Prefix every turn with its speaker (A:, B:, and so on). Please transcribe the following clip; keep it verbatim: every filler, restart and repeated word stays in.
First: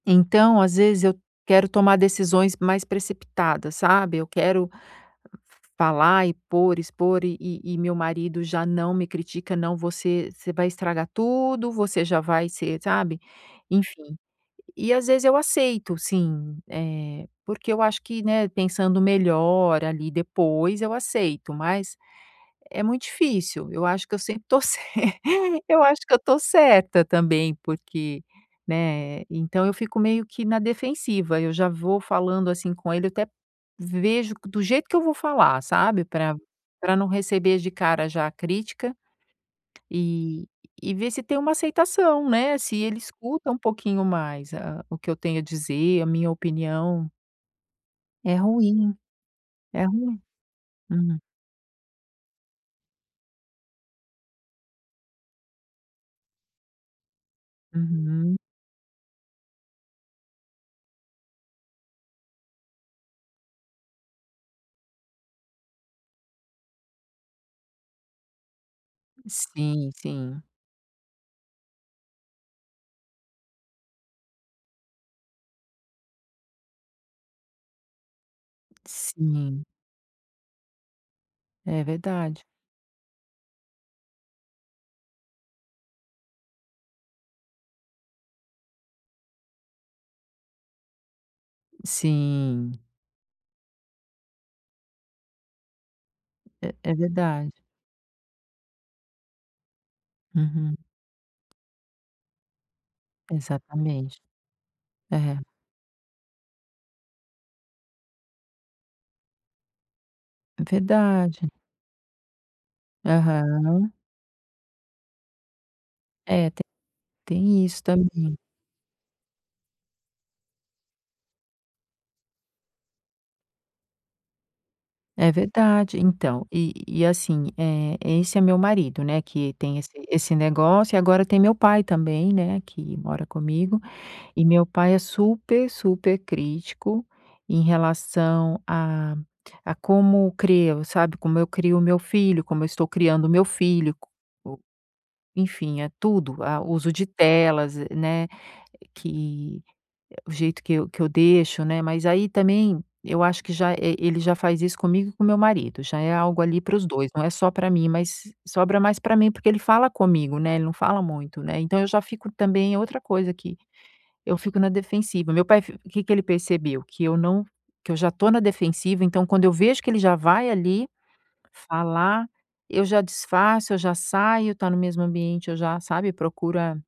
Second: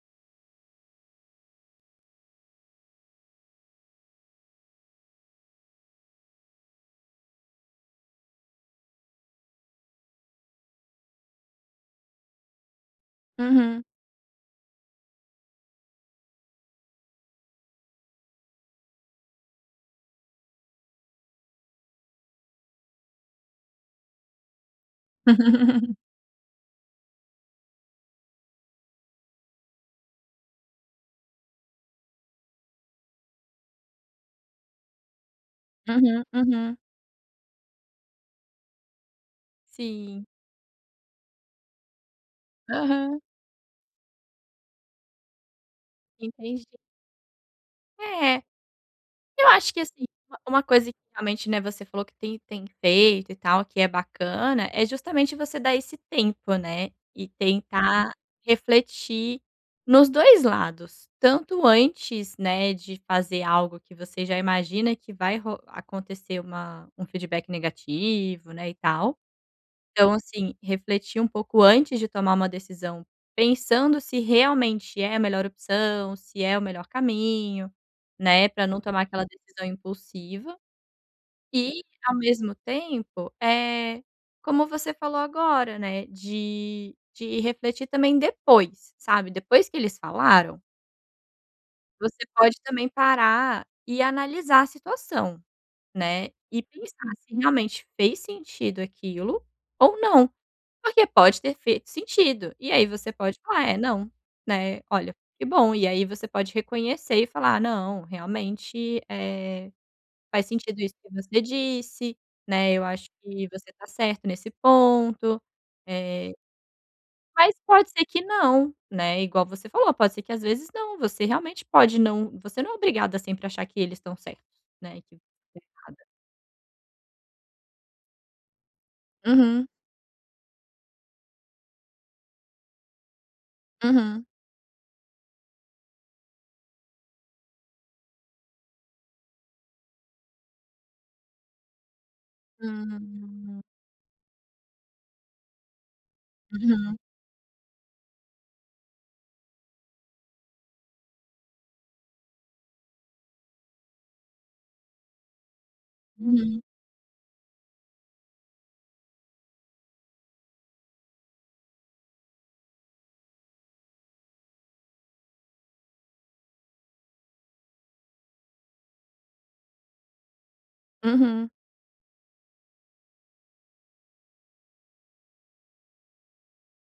A: Então às vezes eu quero tomar decisões mais precipitadas, sabe. Eu quero falar e por, expor e e e meu marido já não me critica, não você você vai estragar tudo, você já vai ser sabe.
B: Uhum.
A: Enfim, e às vezes eu aceito sim, eh, porque eu acho que, né, pensando melhor ali depois eu aceito, mas é muito difícil, eu acho que eu sempre estou cer eu acho que eu estou certa também, porque, né, então eu fico meio que na defensiva, eu já vou falando assim com ele, até vejo do jeito que eu vou falar, sabe,
B: Uhum,
A: pra
B: uhum.
A: pra não receber de cara já a crítica
B: Sim.
A: e e ver se tem uma aceitação, né, se ele
B: Aham.
A: escuta um pouquinho mais a o que eu tenho a dizer, a minha
B: Entendi.
A: opinião. É
B: É.
A: ruim,
B: Eu acho que,
A: é
B: assim,
A: ruim,
B: uma uma coisa que
A: hum.
B: realmente, né, você falou que tem tem feito e tal que é bacana, é justamente você dar esse tempo, né, e tentar
A: Uhum.
B: refletir nos dois lados, tanto antes, né, de fazer algo que você já imagina que vai ro acontecer uma um feedback negativo, né, e tal.
A: Sim,
B: Então,
A: sim.
B: assim, refletir um pouco antes de tomar uma decisão, pensando se realmente é a melhor opção, se é o melhor caminho, né, para não tomar aquela
A: Sim.
B: decisão impulsiva. E
A: É
B: ao
A: verdade.
B: mesmo tempo, eh, como você falou agora, né, de de refletir também depois, sabe, depois que eles falaram. Você pode
A: Sim.
B: também parar e analisar a situação, né, e
A: É é
B: pensar se
A: verdade.
B: realmente fez sentido aquilo ou não.
A: Uhum.
B: Porque pode ter feito sentido e aí você pode [unintelligible] "É, não",
A: Exatamente,
B: né, olha.
A: é.
B: Que bom e aí você pode reconhecer e falar: "Não, realmente, eh, faz
A: É
B: sentido isso que você
A: verdade.
B: disse, né, eu acho que você está
A: Aham.
B: certa nesse ponto.", eh,
A: É t
B: mas
A: tem isso
B: pode ser que
A: também.
B: não, né. Igual você falou, pode ser que as vezes não. Você realmente pode não você não é obrigada sempre achar que eles estão certos, né, que você
A: É
B: tá
A: verdade,
B: errada.
A: então, e e assim, eh, esse é meu marido, né, que
B: Uhum.
A: tem esse esse negócio e agora tem meu pai também, né, que mora comigo
B: Uhum.
A: e meu pai é super, super crítico em relação a a como crio, sabe? Como eu crio o meu filho, como eu estou criando o meu
B: Hum.
A: filho, co enfim é tudo, ah, uso
B: Uhum.
A: de telas, né, que o jeito que eu que eu deixo, né. Mas aí também eu acho que já eh, ele já faz isso comigo e com meu marido, já é algo ali
B: Uhum.
A: para os dois, não é só para mim, mas sobra mais para mim, porque ele fala comigo, né, ele não fala muito, né, então eu já fico também é outra coisa que eu fico na defensiva. Meu pai fi que que ele percebeu, que eu não que eu já estou na defensiva, então quando eu vejo que ele já vai ali
B: Uhum.
A: falar, eu já desfaço, eu já saio, tá no mesmo ambiente, já, sabe, procura